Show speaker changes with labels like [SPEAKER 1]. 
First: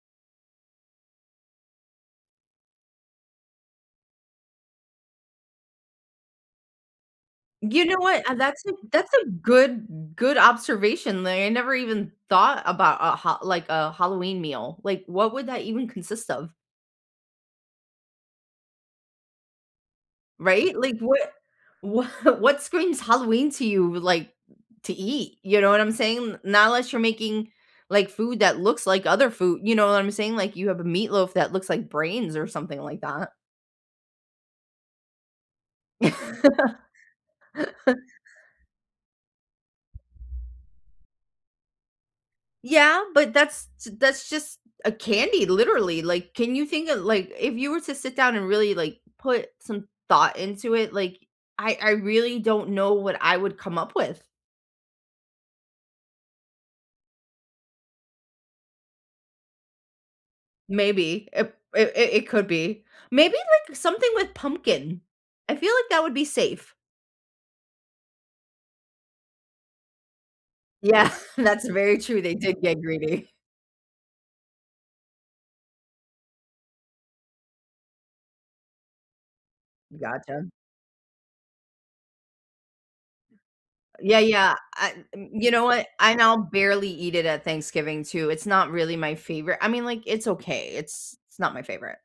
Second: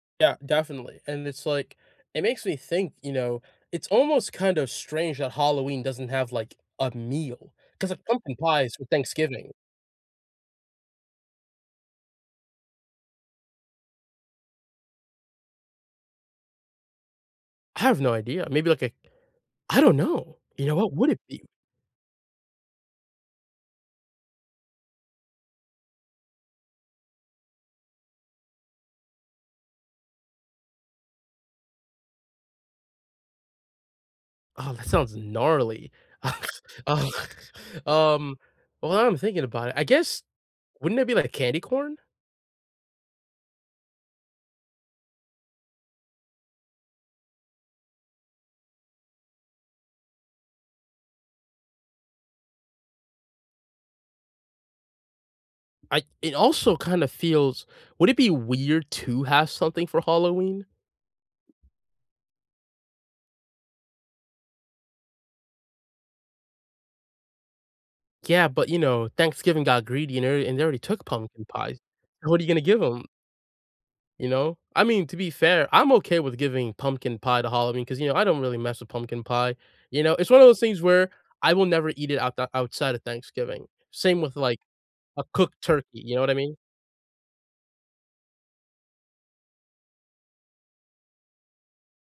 [SPEAKER 1] Yeah, definitely, and it's, like it makes me think, you know it's almost kind of strange that Halloween doesn't have, like, a meal,
[SPEAKER 2] You
[SPEAKER 1] 'cause, uh,
[SPEAKER 2] know what? A
[SPEAKER 1] pumpkin
[SPEAKER 2] that's a
[SPEAKER 1] pie's for
[SPEAKER 2] that's a
[SPEAKER 1] Thanksgiving.
[SPEAKER 2] good, good observation. Like, I never even thought about a Ha like, a Halloween meal. Like, what would that even consist of?
[SPEAKER 1] I have no idea. Maybe, like, a I don't know. You know,
[SPEAKER 2] Right?
[SPEAKER 1] what
[SPEAKER 2] Like,
[SPEAKER 1] would
[SPEAKER 2] what
[SPEAKER 1] it be?
[SPEAKER 2] wha what's screams Halloween to you, like, to eat? You know what I'm saying? N not unless you're making, like, food that looks like other food, you know what I'm saying? Like, you have a meatloaf that looks like brains or something like that.
[SPEAKER 1] Oh, that sounds gnarly. Um, well now that I'm thinking about it, I guess, wouldn't it be like a candy corn?
[SPEAKER 2] Yeah. But, that's t that's just a candy, literally, like, can you think of like, if you were to sit down and really, like, put some thought into it, like, I I really don't know what I would come up with.
[SPEAKER 1] I It also kinda feels would it be weird to have something for Halloween?
[SPEAKER 2] Maybe. Ip it it it could be. Maybe, like, something with pumpkin. I feel like that would be safe.
[SPEAKER 1] Yeah, but, you know, Thanksgiving got greedy, and r and they already took
[SPEAKER 2] Yeah.
[SPEAKER 1] pumpkin
[SPEAKER 2] That's
[SPEAKER 1] pies.
[SPEAKER 2] very true.
[SPEAKER 1] So
[SPEAKER 2] They
[SPEAKER 1] what are you
[SPEAKER 2] did
[SPEAKER 1] gonna
[SPEAKER 2] get
[SPEAKER 1] give 'em?
[SPEAKER 2] greedy.
[SPEAKER 1] You know? I mean, to be fair, I'm okay with giving pumpkin pie to Halloween 'cause, you know, I don't really mess with pumpkin pie, you know? It's one
[SPEAKER 2] Gotcha.
[SPEAKER 1] of those things where I will never eat it out the outside of Thanksgiving.
[SPEAKER 2] Yeah.
[SPEAKER 1] Same with,
[SPEAKER 2] Yeah.
[SPEAKER 1] like,
[SPEAKER 2] Uh,
[SPEAKER 1] a
[SPEAKER 2] n you
[SPEAKER 1] cooked
[SPEAKER 2] know
[SPEAKER 1] turkey,
[SPEAKER 2] what? I,
[SPEAKER 1] you know what I
[SPEAKER 2] now,
[SPEAKER 1] mean?
[SPEAKER 2] barely eat it at Thanksgiving too, it's not really my favorite. I mean, like, it's okay, it's it's not my favorite.